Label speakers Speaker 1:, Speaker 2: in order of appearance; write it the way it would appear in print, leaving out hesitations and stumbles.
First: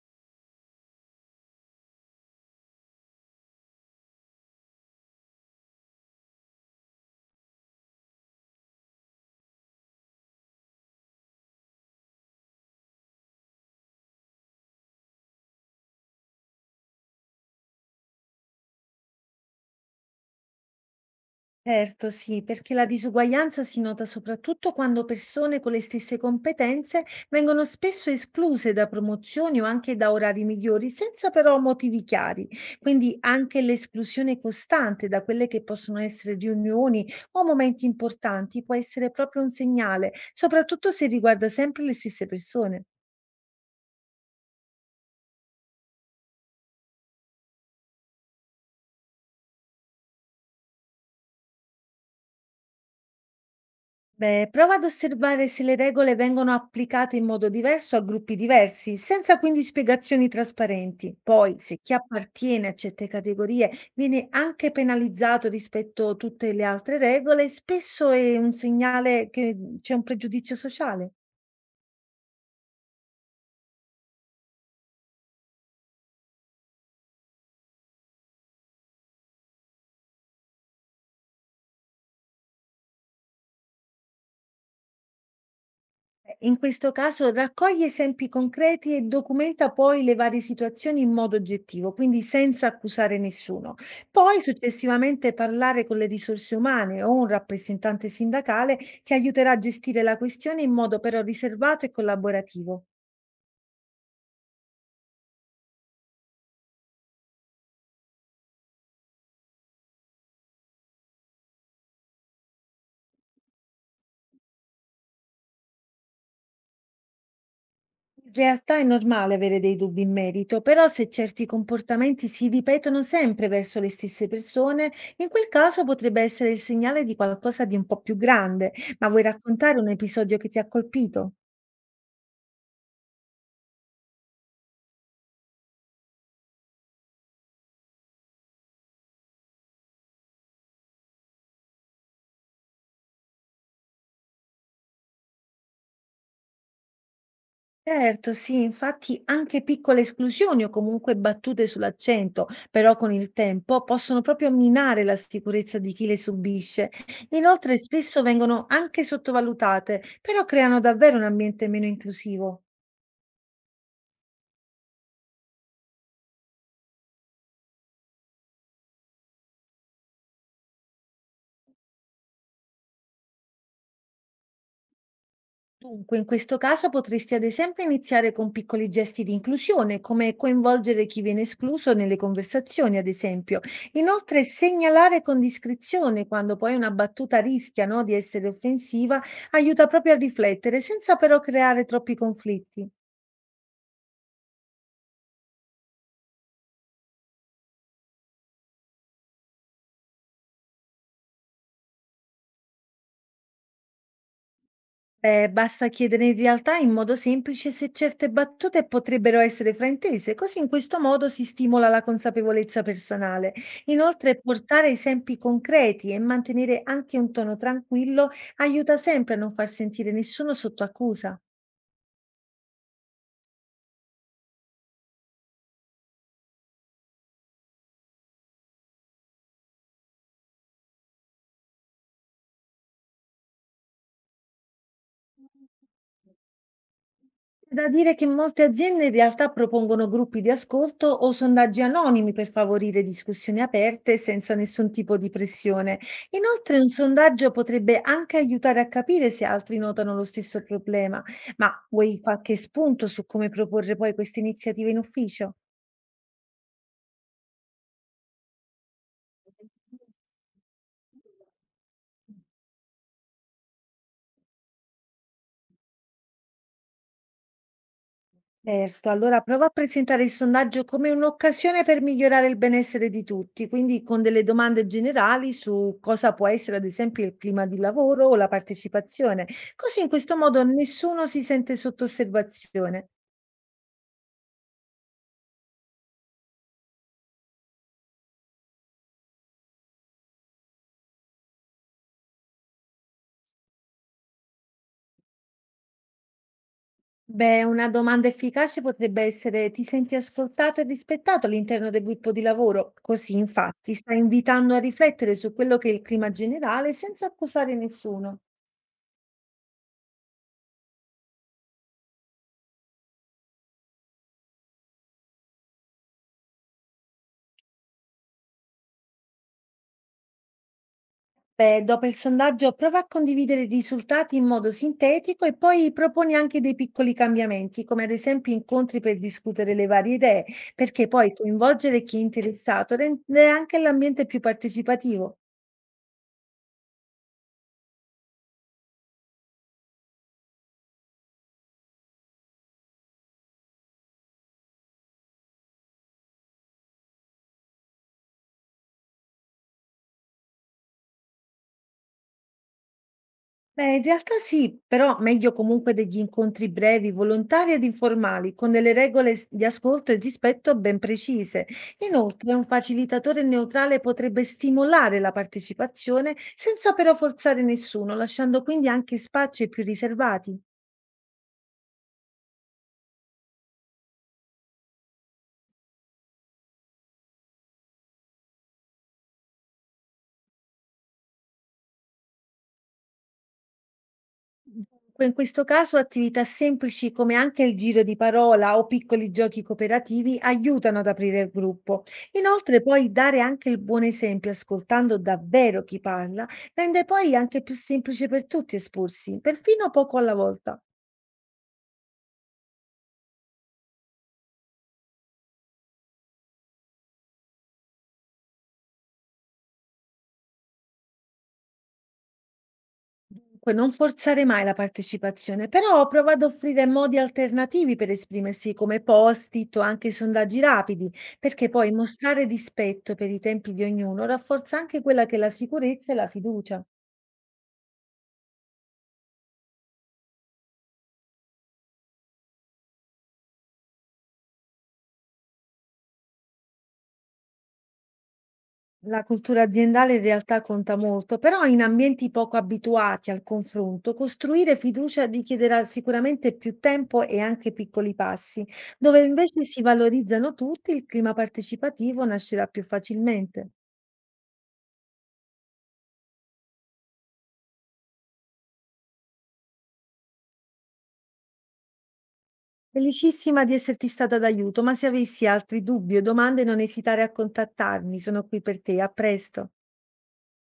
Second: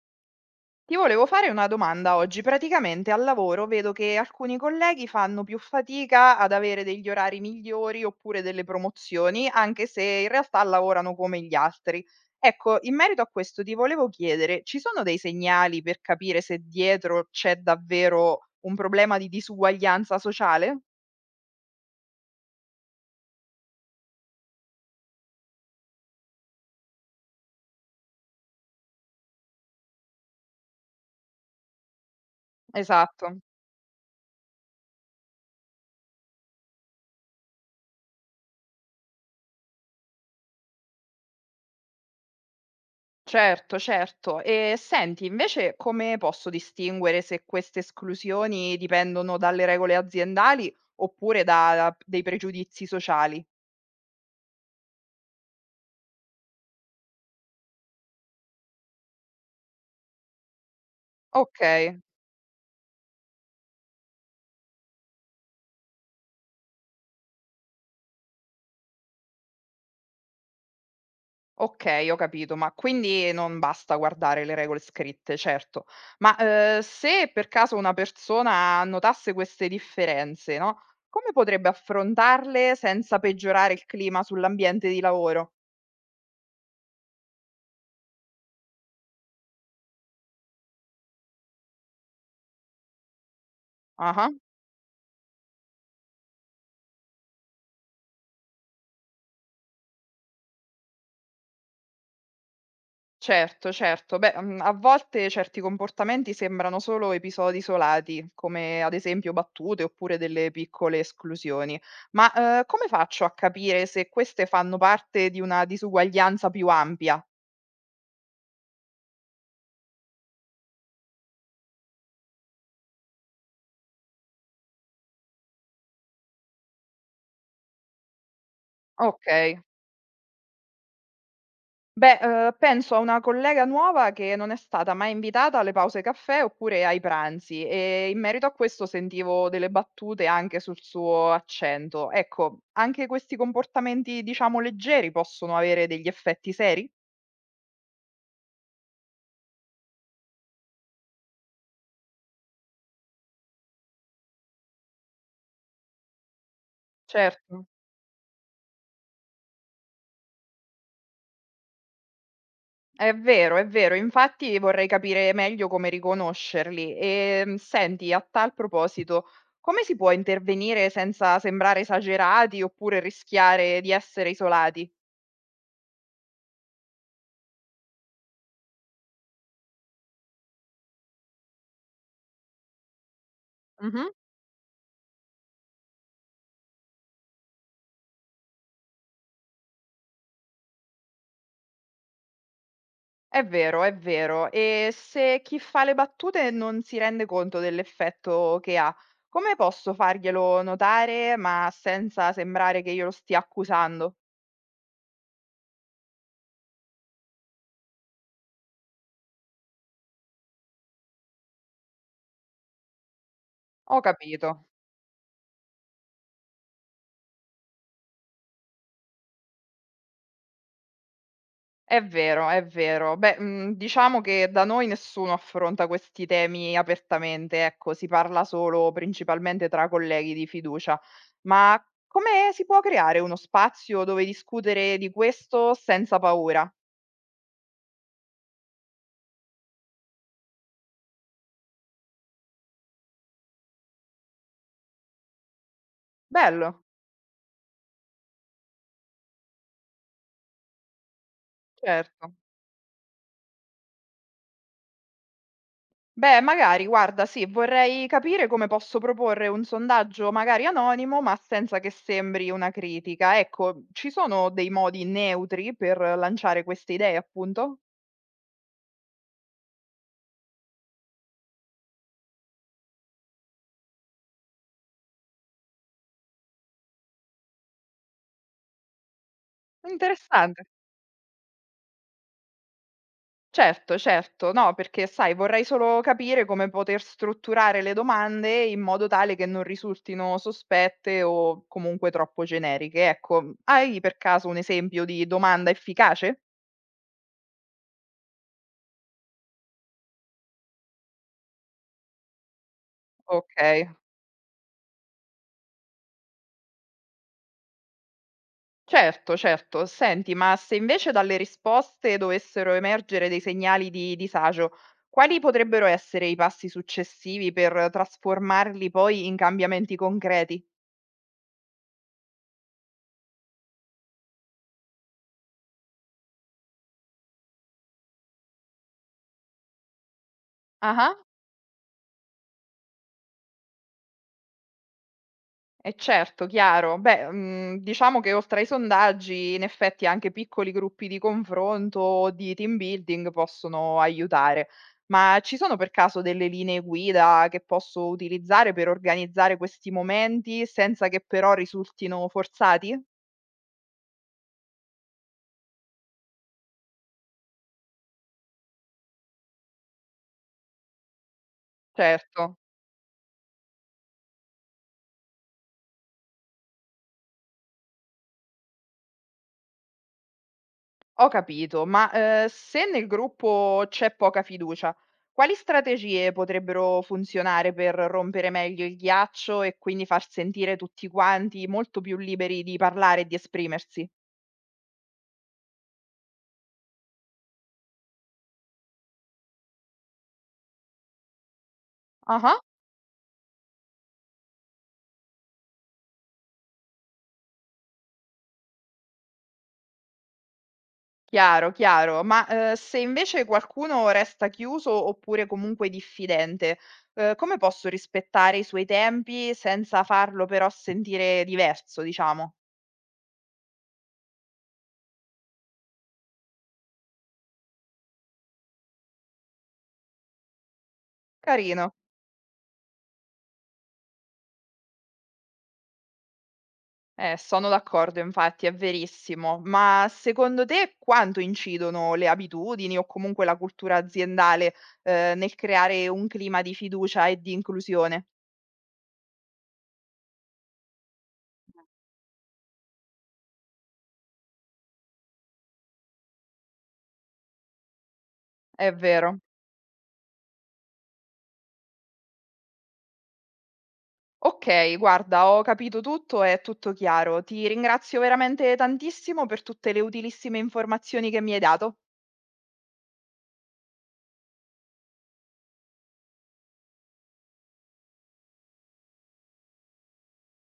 Speaker 1: Ti volevo fare una domanda oggi. Praticamente al lavoro vedo che alcuni colleghi fanno più fatica ad avere degli orari migliori oppure delle promozioni, anche se in realtà lavorano come gli altri. Ecco, in merito a questo ti volevo chiedere, ci sono dei segnali per capire se dietro c'è davvero un problema di disuguaglianza sociale?
Speaker 2: Certo, sì, perché la disuguaglianza si nota soprattutto quando persone con le stesse competenze vengono spesso escluse da promozioni o anche da orari migliori, senza però motivi chiari. Quindi
Speaker 1: Esatto.
Speaker 2: anche l'esclusione costante da quelle che possono essere riunioni o momenti importanti può essere proprio un segnale, soprattutto se riguarda sempre le stesse persone.
Speaker 1: Certo, certo. E senti, invece come posso distinguere se queste esclusioni dipendono dalle regole aziendali oppure da dei pregiudizi sociali?
Speaker 2: Beh, prova ad osservare se le regole vengono applicate in modo diverso a gruppi diversi, senza quindi spiegazioni trasparenti. Poi, se chi
Speaker 1: Okay,
Speaker 2: appartiene a certe categorie viene anche penalizzato rispetto a tutte le altre regole, spesso è un segnale che c'è un pregiudizio sociale.
Speaker 1: okay, ho capito, ma quindi non basta guardare le regole scritte, certo. Ma, se per caso una persona notasse queste differenze, no, come potrebbe affrontarle senza peggiorare il clima sull'ambiente di lavoro?
Speaker 2: In questo caso raccoglie esempi concreti e documenta poi le varie situazioni in modo oggettivo, quindi senza accusare nessuno.
Speaker 1: Ah-ah.
Speaker 2: Poi successivamente parlare con le risorse umane o un rappresentante sindacale che aiuterà a gestire la questione in modo però riservato e collaborativo.
Speaker 1: Certo, certo. Beh, a volte certi comportamenti sembrano solo episodi isolati, come ad esempio battute oppure delle piccole esclusioni. Ma, come faccio a capire se queste fanno parte di una disuguaglianza più ampia?
Speaker 2: In realtà è normale avere dei dubbi in merito, però se certi comportamenti si ripetono sempre verso le stesse persone, in quel caso potrebbe essere il segnale di qualcosa di un po' più grande. Ma vuoi
Speaker 1: Okay.
Speaker 2: raccontare un episodio che ti ha colpito?
Speaker 1: Beh, penso a una collega nuova che non è stata mai invitata alle pause caffè oppure ai pranzi e in merito a questo sentivo delle battute anche sul suo accento. Ecco, anche questi comportamenti, diciamo, leggeri possono avere degli effetti seri?
Speaker 2: Certo, sì, infatti anche piccole esclusioni o comunque battute sull'accento, però con il tempo possono proprio minare la sicurezza di chi le subisce.
Speaker 1: Certo.
Speaker 2: Inoltre spesso vengono anche sottovalutate, però creano davvero un ambiente meno inclusivo.
Speaker 1: È vero, è vero. Infatti vorrei capire meglio come riconoscerli. Senti, a tal proposito, come si può intervenire senza sembrare esagerati oppure rischiare di essere isolati?
Speaker 2: Dunque, in questo caso potresti ad esempio iniziare con piccoli gesti di inclusione, come coinvolgere chi viene escluso nelle conversazioni, ad esempio.
Speaker 1: Mh-mh.
Speaker 2: Inoltre, segnalare con discrezione quando poi una battuta rischia, no, di essere offensiva, aiuta proprio a riflettere, senza però creare troppi conflitti.
Speaker 1: È vero, è vero. E se chi fa le battute non si rende conto dell'effetto che ha, come posso farglielo notare, ma senza sembrare che io lo stia accusando?
Speaker 2: Beh, basta chiedere in realtà in modo semplice se certe battute potrebbero essere fraintese, così in questo modo si stimola la consapevolezza personale.
Speaker 1: Ho
Speaker 2: Inoltre,
Speaker 1: capito.
Speaker 2: portare esempi concreti e mantenere anche un tono tranquillo aiuta sempre a non far sentire nessuno sotto accusa.
Speaker 1: È vero, è vero. Beh, diciamo che da noi nessuno affronta questi temi apertamente, ecco, si parla solo principalmente tra colleghi di fiducia. Ma come si può creare uno spazio dove discutere di questo senza paura?
Speaker 2: Da dire che molte aziende in realtà propongono gruppi di ascolto o sondaggi anonimi per favorire discussioni aperte senza nessun tipo di pressione.
Speaker 1: Bello,
Speaker 2: Inoltre, un sondaggio potrebbe anche aiutare a capire se altri notano lo stesso problema. Ma vuoi
Speaker 1: certo.
Speaker 2: qualche spunto su come proporre poi queste iniziative in ufficio?
Speaker 1: Beh, magari, guarda, sì, vorrei capire come posso proporre un sondaggio magari anonimo, ma senza che sembri una critica. Ecco, ci sono dei modi neutri per lanciare queste idee, appunto?
Speaker 2: Certo, allora prova a presentare il sondaggio come un'occasione per migliorare il benessere di tutti, quindi con delle domande generali su cosa può essere ad esempio il clima di lavoro o la partecipazione. Così in questo modo
Speaker 1: Interessante.
Speaker 2: nessuno si sente sotto osservazione.
Speaker 1: Certo, certo, no, perché sai, vorrei solo capire come poter strutturare le domande in modo tale che non risultino sospette o comunque troppo generiche. Ecco, hai per caso un esempio di domanda efficace?
Speaker 2: Beh, una domanda efficace potrebbe essere ti senti ascoltato e rispettato all'interno del gruppo di lavoro? Così
Speaker 1: Ok.
Speaker 2: infatti sta invitando a riflettere su quello che è il clima generale senza accusare nessuno.
Speaker 1: Certo, certo. Senti, ma se invece dalle risposte dovessero emergere dei segnali di disagio, quali potrebbero essere i passi successivi per trasformarli poi in cambiamenti concreti?
Speaker 2: Beh, dopo il sondaggio prova a condividere i risultati in modo sintetico e poi proponi anche dei piccoli cambiamenti, come ad esempio incontri per discutere le varie idee, perché
Speaker 1: Ah-ah.
Speaker 2: poi coinvolgere chi è interessato rende anche l'ambiente più partecipativo.
Speaker 1: E certo, chiaro. Beh, diciamo che oltre ai sondaggi, in effetti anche piccoli gruppi di confronto o di team building possono aiutare. Ma ci sono per caso delle linee guida che posso utilizzare per organizzare questi momenti senza che però risultino forzati?
Speaker 2: Beh, in realtà sì, però meglio comunque degli incontri brevi, volontari ed informali, con delle regole di ascolto e rispetto ben precise. Inoltre,
Speaker 1: Certo,
Speaker 2: un facilitatore neutrale potrebbe stimolare la partecipazione senza però forzare nessuno, lasciando quindi anche spazi ai più riservati.
Speaker 1: ho capito, ma, se nel gruppo c'è poca fiducia, quali strategie potrebbero funzionare per rompere meglio il ghiaccio e quindi far sentire tutti quanti molto più liberi di parlare e di esprimersi?
Speaker 2: Dunque, in questo caso attività semplici come anche il giro di parola o piccoli giochi cooperativi aiutano ad aprire il gruppo.
Speaker 1: Ah-ah,
Speaker 2: Inoltre, poi dare anche il buon esempio ascoltando davvero chi parla rende poi anche più semplice per tutti esporsi, perfino poco alla volta.
Speaker 1: chiaro, chiaro, ma, se invece qualcuno resta chiuso oppure comunque diffidente, come posso rispettare i suoi tempi senza farlo però sentire diverso, diciamo?
Speaker 2: Dunque, non forzare mai la partecipazione, però prova ad offrire modi alternativi per esprimersi come post-it o anche sondaggi rapidi, perché poi
Speaker 1: Carino.
Speaker 2: mostrare rispetto per i tempi di ognuno rafforza anche quella che è la sicurezza e la fiducia.
Speaker 1: Sono d'accordo, infatti, è verissimo. Ma secondo te quanto incidono le abitudini o comunque la cultura aziendale, nel creare un clima di fiducia e di inclusione?
Speaker 2: La cultura aziendale in realtà conta molto, però in ambienti poco abituati al confronto, costruire fiducia richiederà sicuramente più tempo e anche piccoli passi,
Speaker 1: È
Speaker 2: dove
Speaker 1: vero.
Speaker 2: invece si valorizzano tutti, il clima partecipativo nascerà più facilmente.
Speaker 1: Ok, guarda, ho capito tutto, è tutto chiaro. Ti ringrazio veramente tantissimo per tutte le utilissime informazioni che mi hai dato.
Speaker 2: Felicissima di esserti stata d'aiuto, ma se avessi altri dubbi o domande non esitare a contattarmi, sono qui per te, a presto.